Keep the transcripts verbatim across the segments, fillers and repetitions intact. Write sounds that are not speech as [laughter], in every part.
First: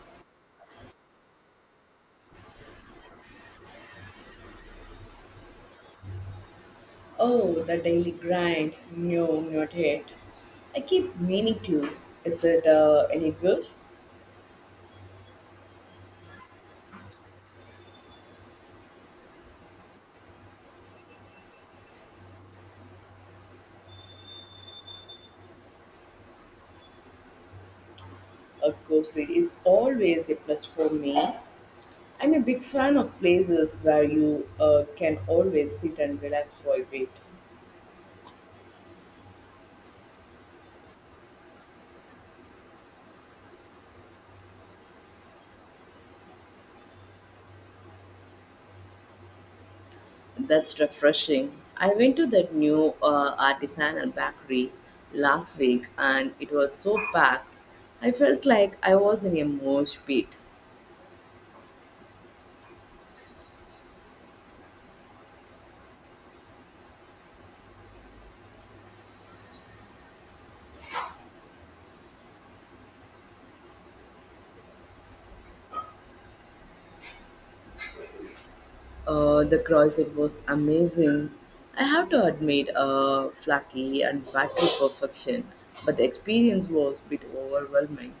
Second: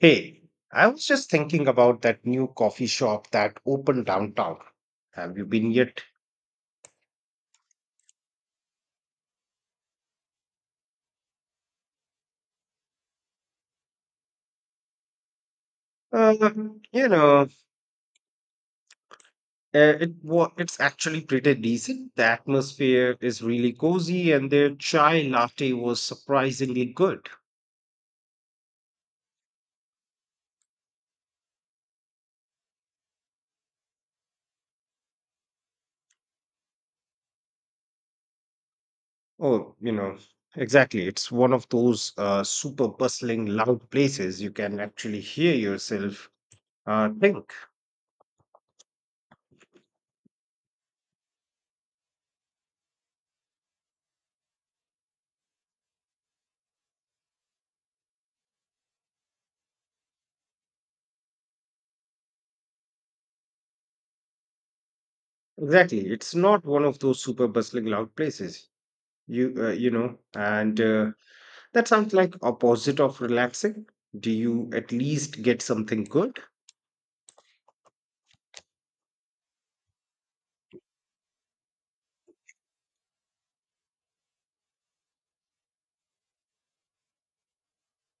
Hey, I was just thinking about that new coffee shop that opened downtown. Have you been yet? Oh, the daily grind. No, not yet. I keep meaning to. Is it uh, any good? Uh, you know, uh, it wa it's actually pretty decent. The atmosphere is really cozy, and their chai latte was surprisingly good. Of course, it is always a plus for me. I'm a big fan of places where you uh, can always sit and relax for a bit. Oh, you know, exactly. It's one of those uh, super bustling, loud places you can actually hear yourself uh, think. That's refreshing. I went to that new uh, artisanal bakery last week and it was so packed. I felt like I was in a mosh pit. Exactly. It's not one of those super bustling loud places. You uh, you know, and uh, that sounds like opposite of relaxing. Do you at least get something good? Uh, the croissant was amazing. I have to admit, uh, flaky and battery perfection, but the experience was a bit overwhelming.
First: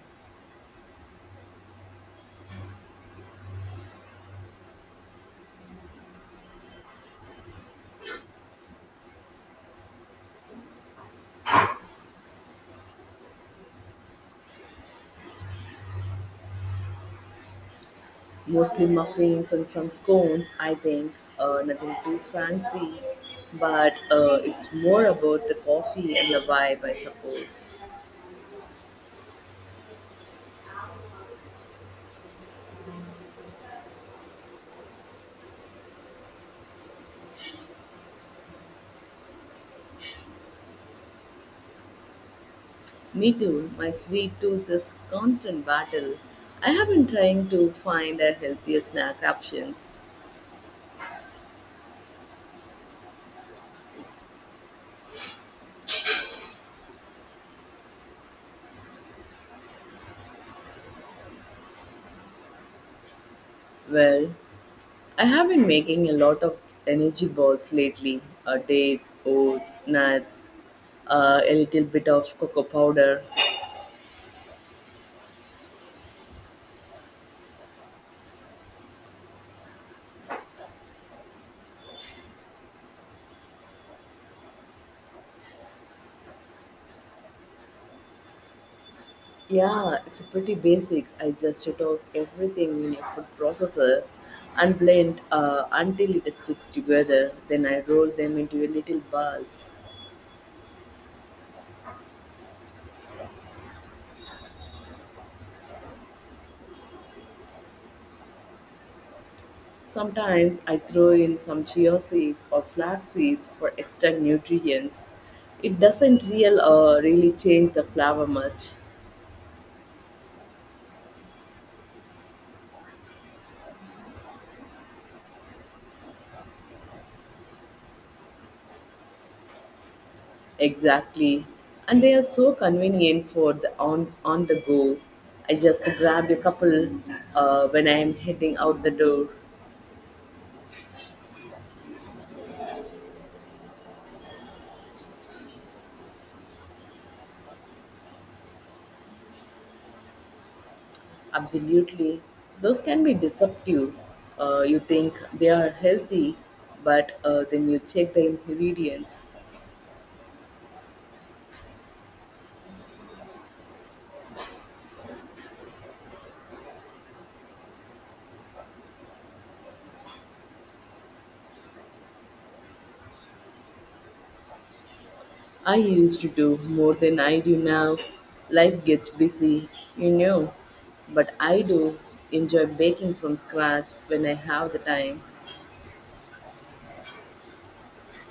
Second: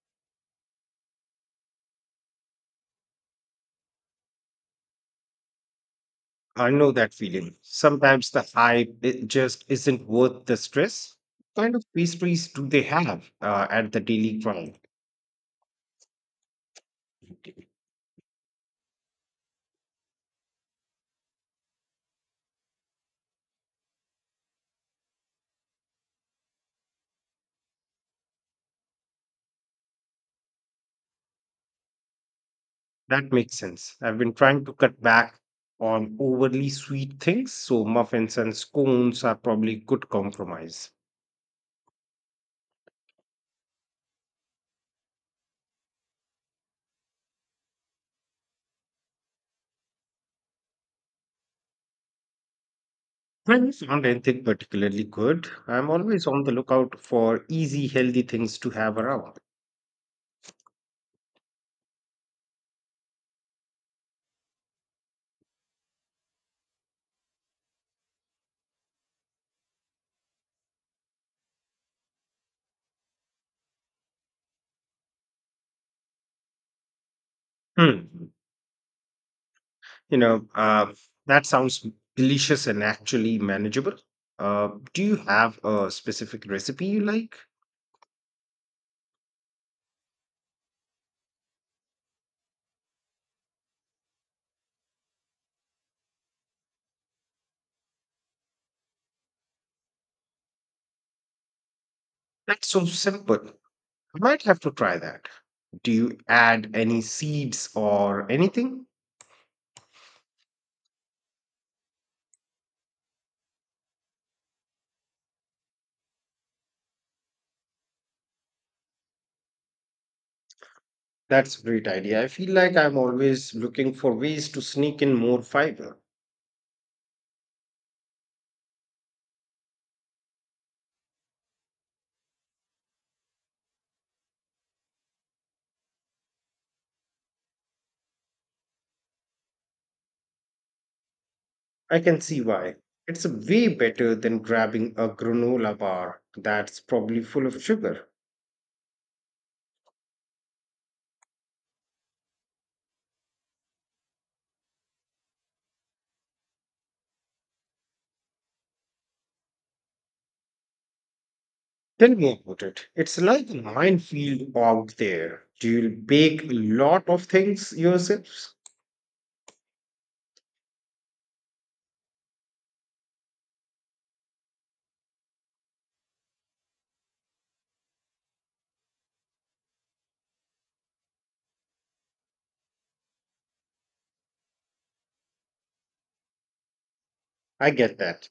I know that feeling. Sometimes the hype it just isn't worth the stress. What kind of pastries do they have uh, at the Daily Grind? Mostly muffins and some scones, I think. Uh, nothing too fancy, but uh, it's more about the coffee and the vibe, I suppose. That makes sense. I've been trying to cut back on overly sweet things, so muffins and scones are probably good compromise. Me too. My sweet tooth is constant battle. I have been trying to find a healthier snack options. Friends aren't anything particularly good. I'm always on the lookout for easy, healthy things to have around. Well, I have been making a lot of energy balls lately, uh, dates, oats, nuts, uh, a little bit of cocoa powder. Hmm. You know, uh, that sounds delicious and actually manageable. Uh, do you have a specific recipe you like? Yeah, it's pretty basic. I just toss everything in a food processor and blend uh, until it sticks together. Then I roll them into a little balls. That's so simple. I might have to try that. Do you add any seeds or anything? Sometimes I throw in some chia seeds or flax seeds for extra nutrients. It doesn't real, uh, really change the flavor much. That's a great idea. I feel like I'm always looking for ways to sneak in more fiber. Exactly. And they are so convenient for the on on the go. I just grab a couple uh, when I am heading out the door. I can see why. It's way better than grabbing a granola bar that's probably full of sugar. Absolutely. Those can be deceptive. Uh, you think they are healthy, but uh, then you check the ingredients. Tell me about it. It's like a minefield out there. Do you bake a lot of things yourselves? I used to do more than I do now. Life gets busy, you know. But I do enjoy baking from scratch when I have the time. I get that.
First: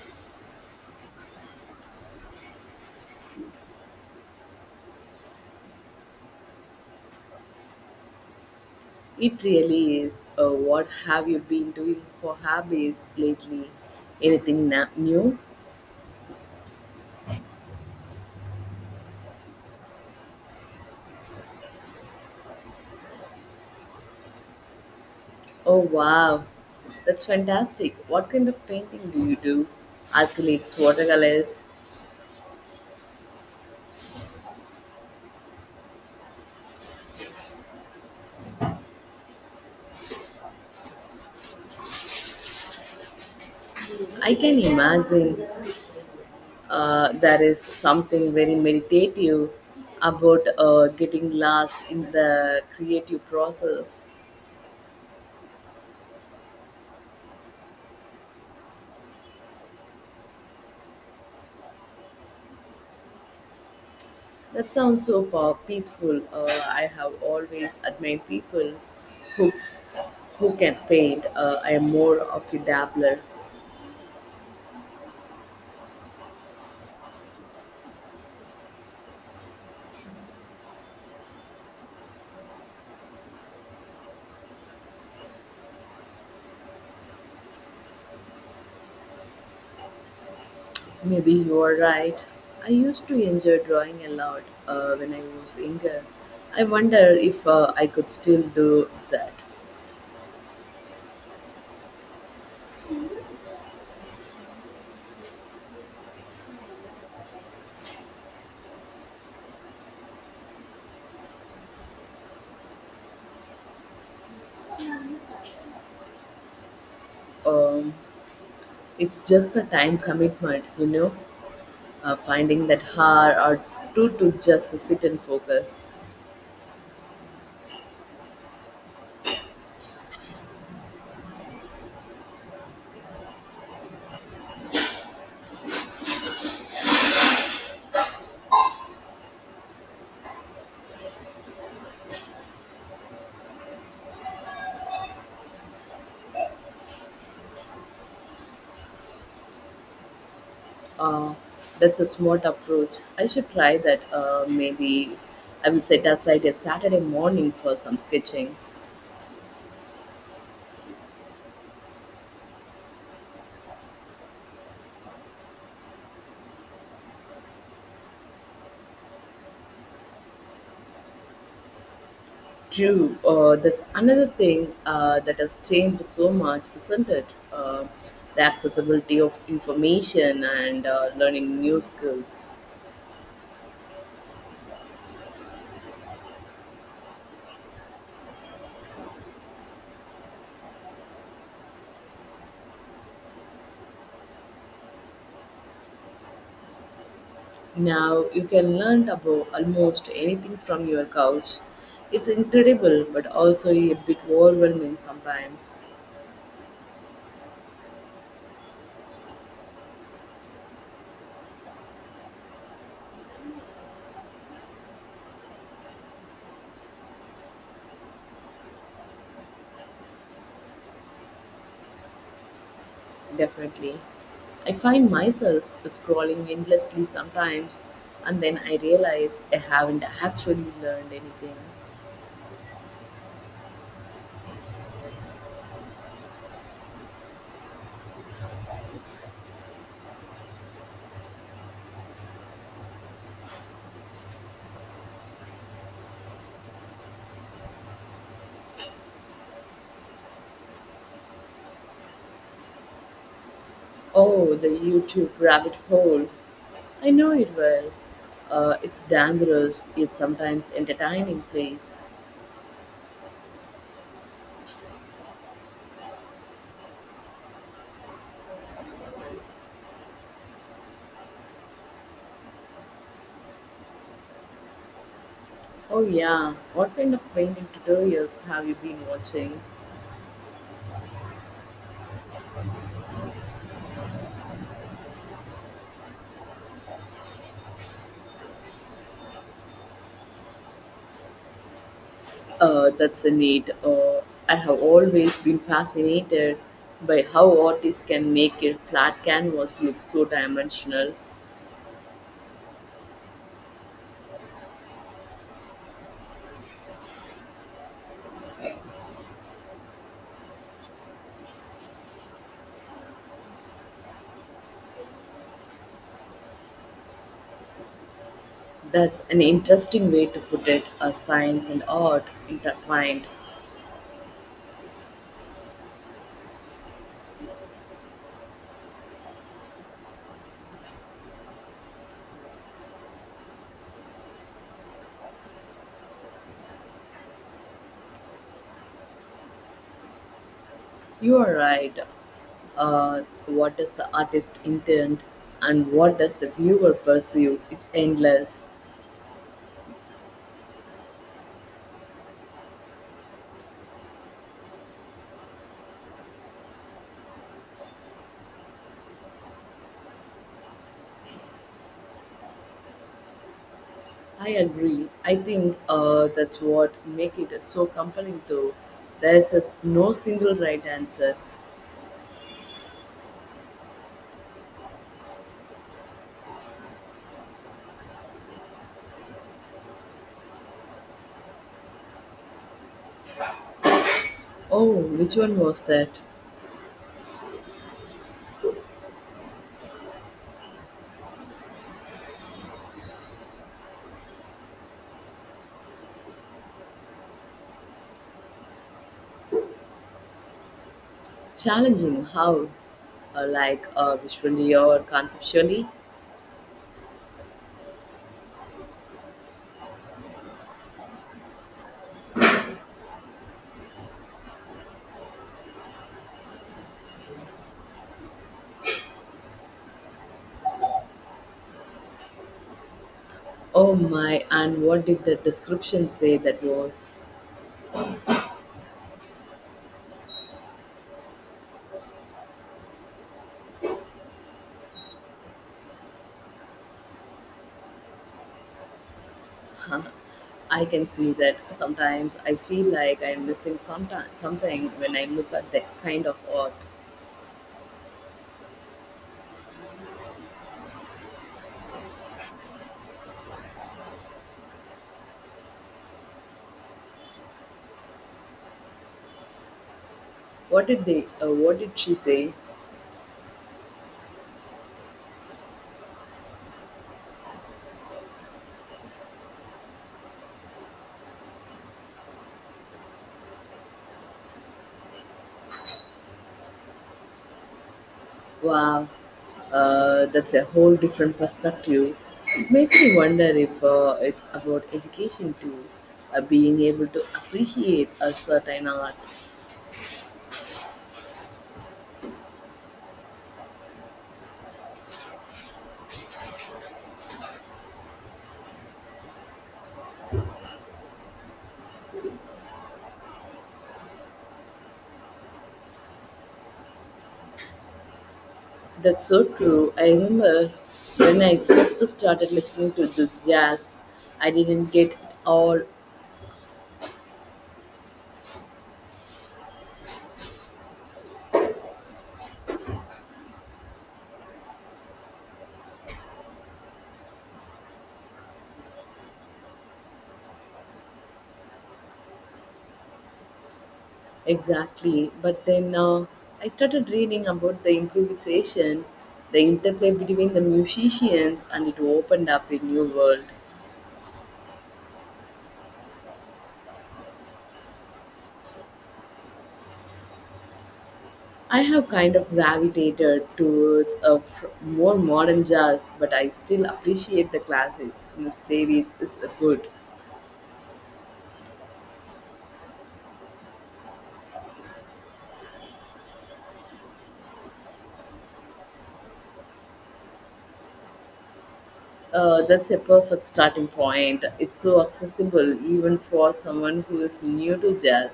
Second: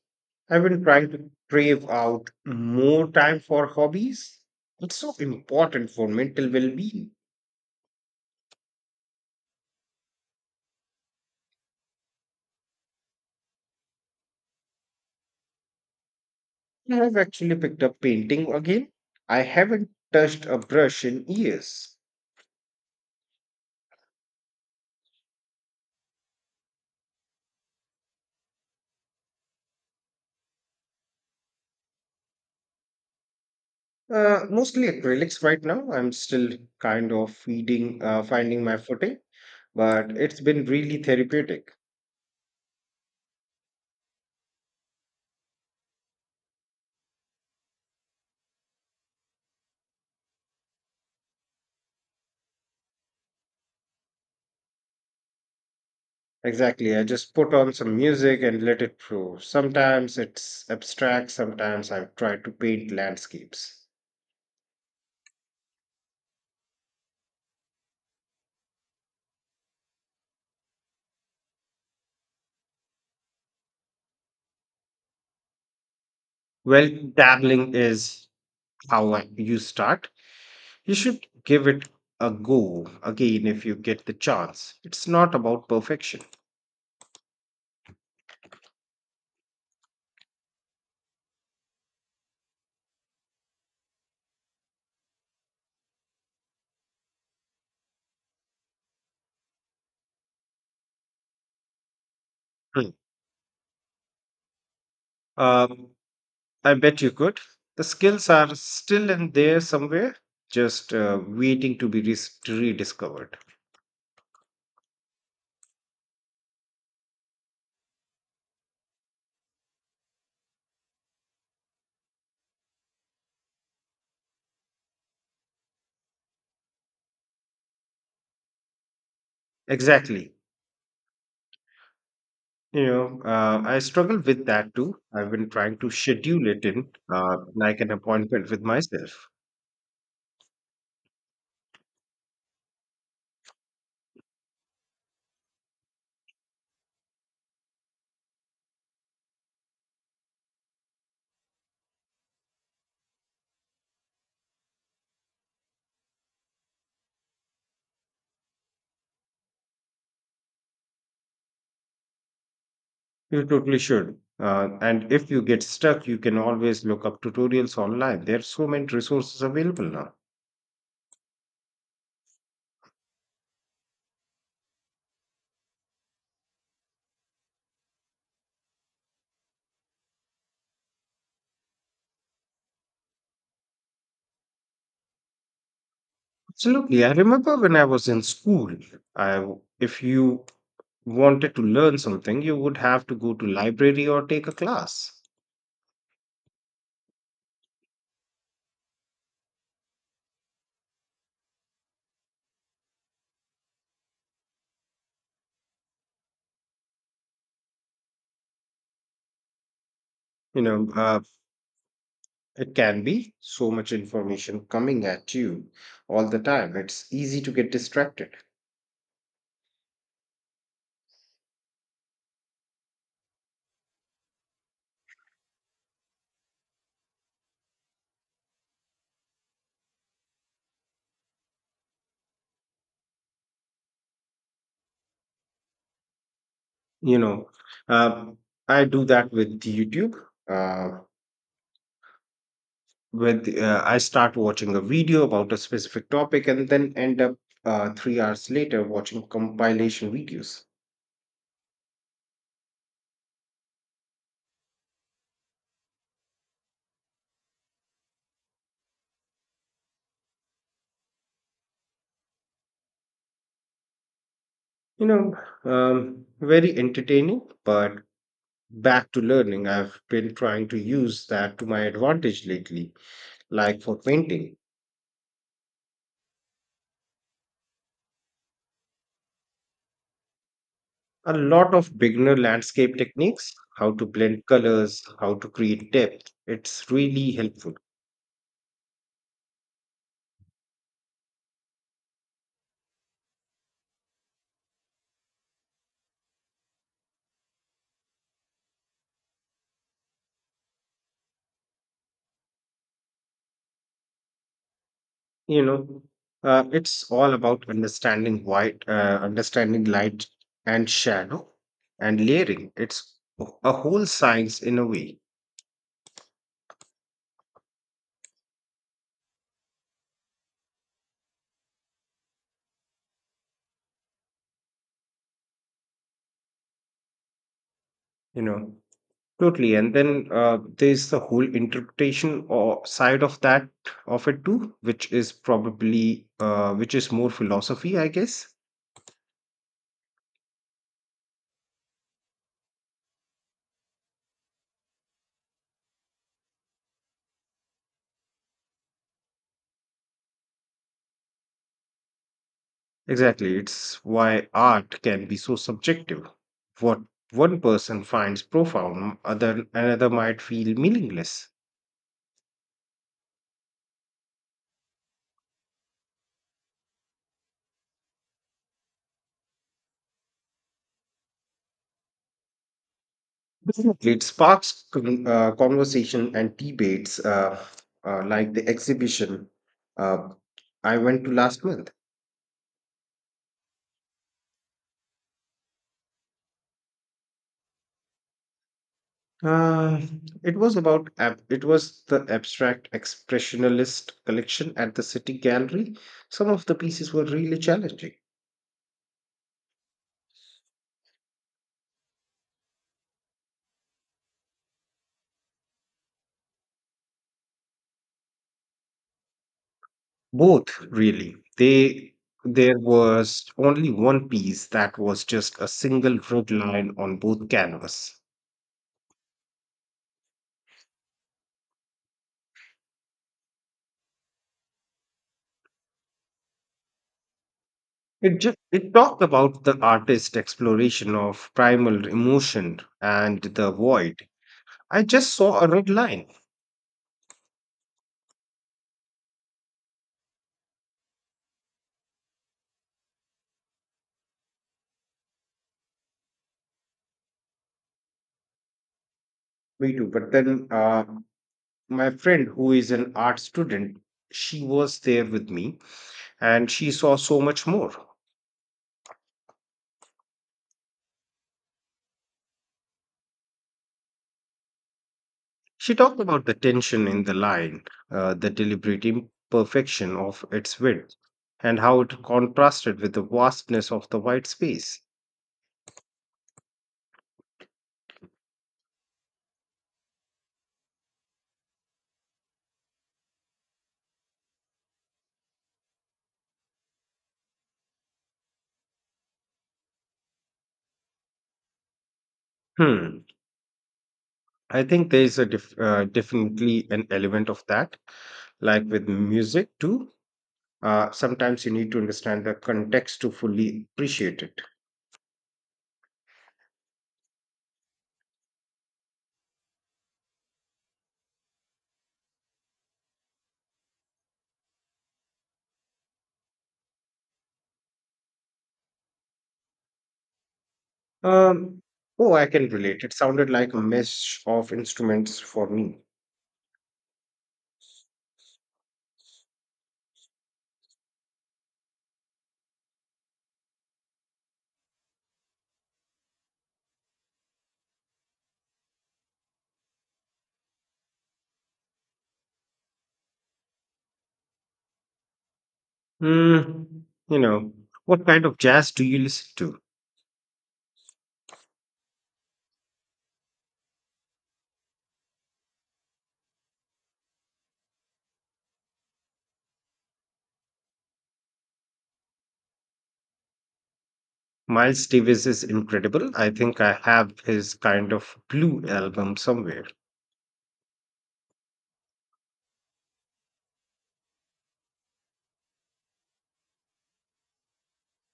I've been trying to crave out more time for hobbies. It's so important for mental well being. It really is. Uh, what have you been doing for hobbies lately? Anything na- new? I have actually picked up painting again. I haven't touched a brush in years. Oh wow, that's fantastic. What kind of painting do you do? Acrylics, watercolors? Uh, mostly acrylics right now. I'm still kind of feeding, uh, finding my footing, but it's been really therapeutic. I can imagine uh, there is something very meditative about uh, getting lost in the creative process. Exactly. I just put on some music and let it flow. Sometimes it's abstract, sometimes I try to paint landscapes. That sounds so pow- peaceful. Uh, I have always admired people who Who can paint? Uh, I am more of a dabbler. Well, dabbling is how I- you start. You should give it a go again if you get the chance. It's not about perfection. Maybe you are right. I used to enjoy drawing a lot uh, when I was younger. I wonder if uh, I could still do that. Hmm. Um, I bet you could. The skills are still in there somewhere, just uh, waiting to be res- rediscovered. Um, it's just the time commitment, you know, uh, finding that hour or two to just sit and focus. Exactly. You know, uh, I struggle with that too. I've been trying to schedule it in, uh, like an appointment with myself. Uh, that's a smart approach. I should try that. Uh, maybe I will set aside a Saturday morning for some sketching. You totally should. Uh, and if you get stuck, you can always look up tutorials online. There are so many resources available now. True. Uh, that's another thing uh, that has changed so much, isn't it? Uh, the accessibility of information and uh, learning new skills. Absolutely. I remember when I was in school, I, w- if you wanted to learn something, you would have to go to library or take a class. Now you can learn about almost anything from your couch. It's incredible, but also a bit overwhelming sometimes. You know, uh, it can be so much information coming at you all the time. It's easy to get distracted. Definitely. I find myself scrolling endlessly sometimes, and then I realize I haven't actually learned anything. You know, uh, I do that with YouTube. Uh, with uh, I start watching a video about a specific topic and then end up uh, three hours later watching compilation videos. Oh, the YouTube rabbit hole. I know it well. Uh, it's dangerous, yet sometimes entertaining place. You know, um, Very entertaining, but back to learning. I've been trying to use that to my advantage lately, like for painting. Oh, yeah. What kind of painting tutorials have you been watching? A lot of beginner landscape techniques, how to blend colors, how to create depth. It's really helpful. Uh, that's a need. Uh, I have always been fascinated by how artists can make a flat canvas look so dimensional. you know uh, it's all about understanding white uh, understanding light and shadow and layering. It's a whole science in a way. That's an interesting way to put it, a science and art intertwined. you know Totally. And then uh, there's the whole interpretation or side of that of it too, which is probably uh, which is more philosophy, I guess. You are right. Uh, what does the artist intend and what does the viewer perceive? It's endless. Exactly. It's why art can be so subjective. What one person finds profound, other another might feel meaningless. I agree. I think uh, that's what make it so compelling though. There's a s- no single right answer. It sparks con- uh, conversation and debates, uh, uh, like the exhibition uh, I went to last month. Oh, which one was that? Uh, it was about ab- it was the abstract expressionist collection at the City Gallery. Some of the pieces were really challenging. Challenging how? Uh, like uh, visually or conceptually? Both, really. They There was only one piece that was just a single red line on both canvas. Oh my, and what did the description say that was? It just it talked about the artist's exploration of primal emotion and the void. I just saw a red line. [laughs] uh I can see that. Sometimes I feel like I'm missing sometime, something when I look at that kind of art. Me too. But then uh, my friend, who is an art student, she was there with me, and she saw so much more. What did they? Uh, what did she say? She talked about the tension in the line, uh, the deliberate imperfection of its width, and how it contrasted with the vastness of the white space. Wow, uh, that's a whole different perspective. It makes me wonder if uh, it's about education too, uh, being able to appreciate a certain art. Hmm. I think there is a def- uh, definitely an element of that, like with music too. Uh, sometimes you need to understand the context to fully appreciate it. That's so true. I remember when I first started listening to the jazz, I didn't get all. Um, oh, I can relate. It sounded like a mesh of instruments for me. Exactly. But then uh, I started reading about the improvisation, the interplay between the musicians, and it opened up a new world. Mm, you know, what kind of jazz do you listen to? I have kind of gravitated towards a f- more modern jazz, but I still appreciate the classics. Miss Davis is a good. Miles Davis is incredible. I think I have his Kind of Blue album somewhere. Uh, that's a perfect starting point. It's so accessible even for someone who is new to jazz.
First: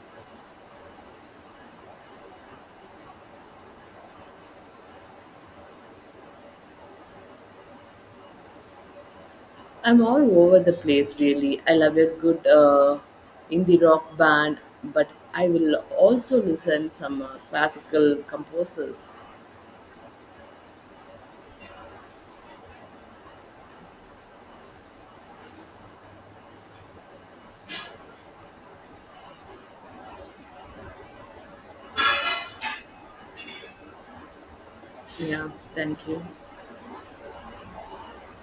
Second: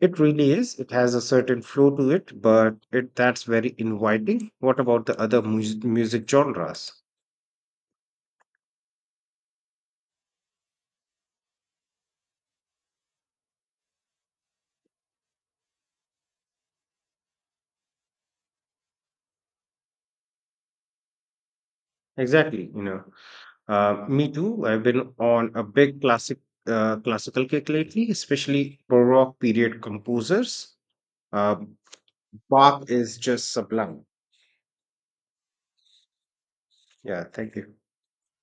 It really is. It has a certain flow to it, but it that's very inviting. What about the other mus music genres? I'm all over the place, really. I love a good uh, indie rock band, but I will also listen some uh, classical composers. Exactly, you know. Uh, Me too. I've been on a big classic uh, classical kick lately, especially Baroque period composers. Uh, Bach is just sublime. Yeah, thank you. Yeah, thank you.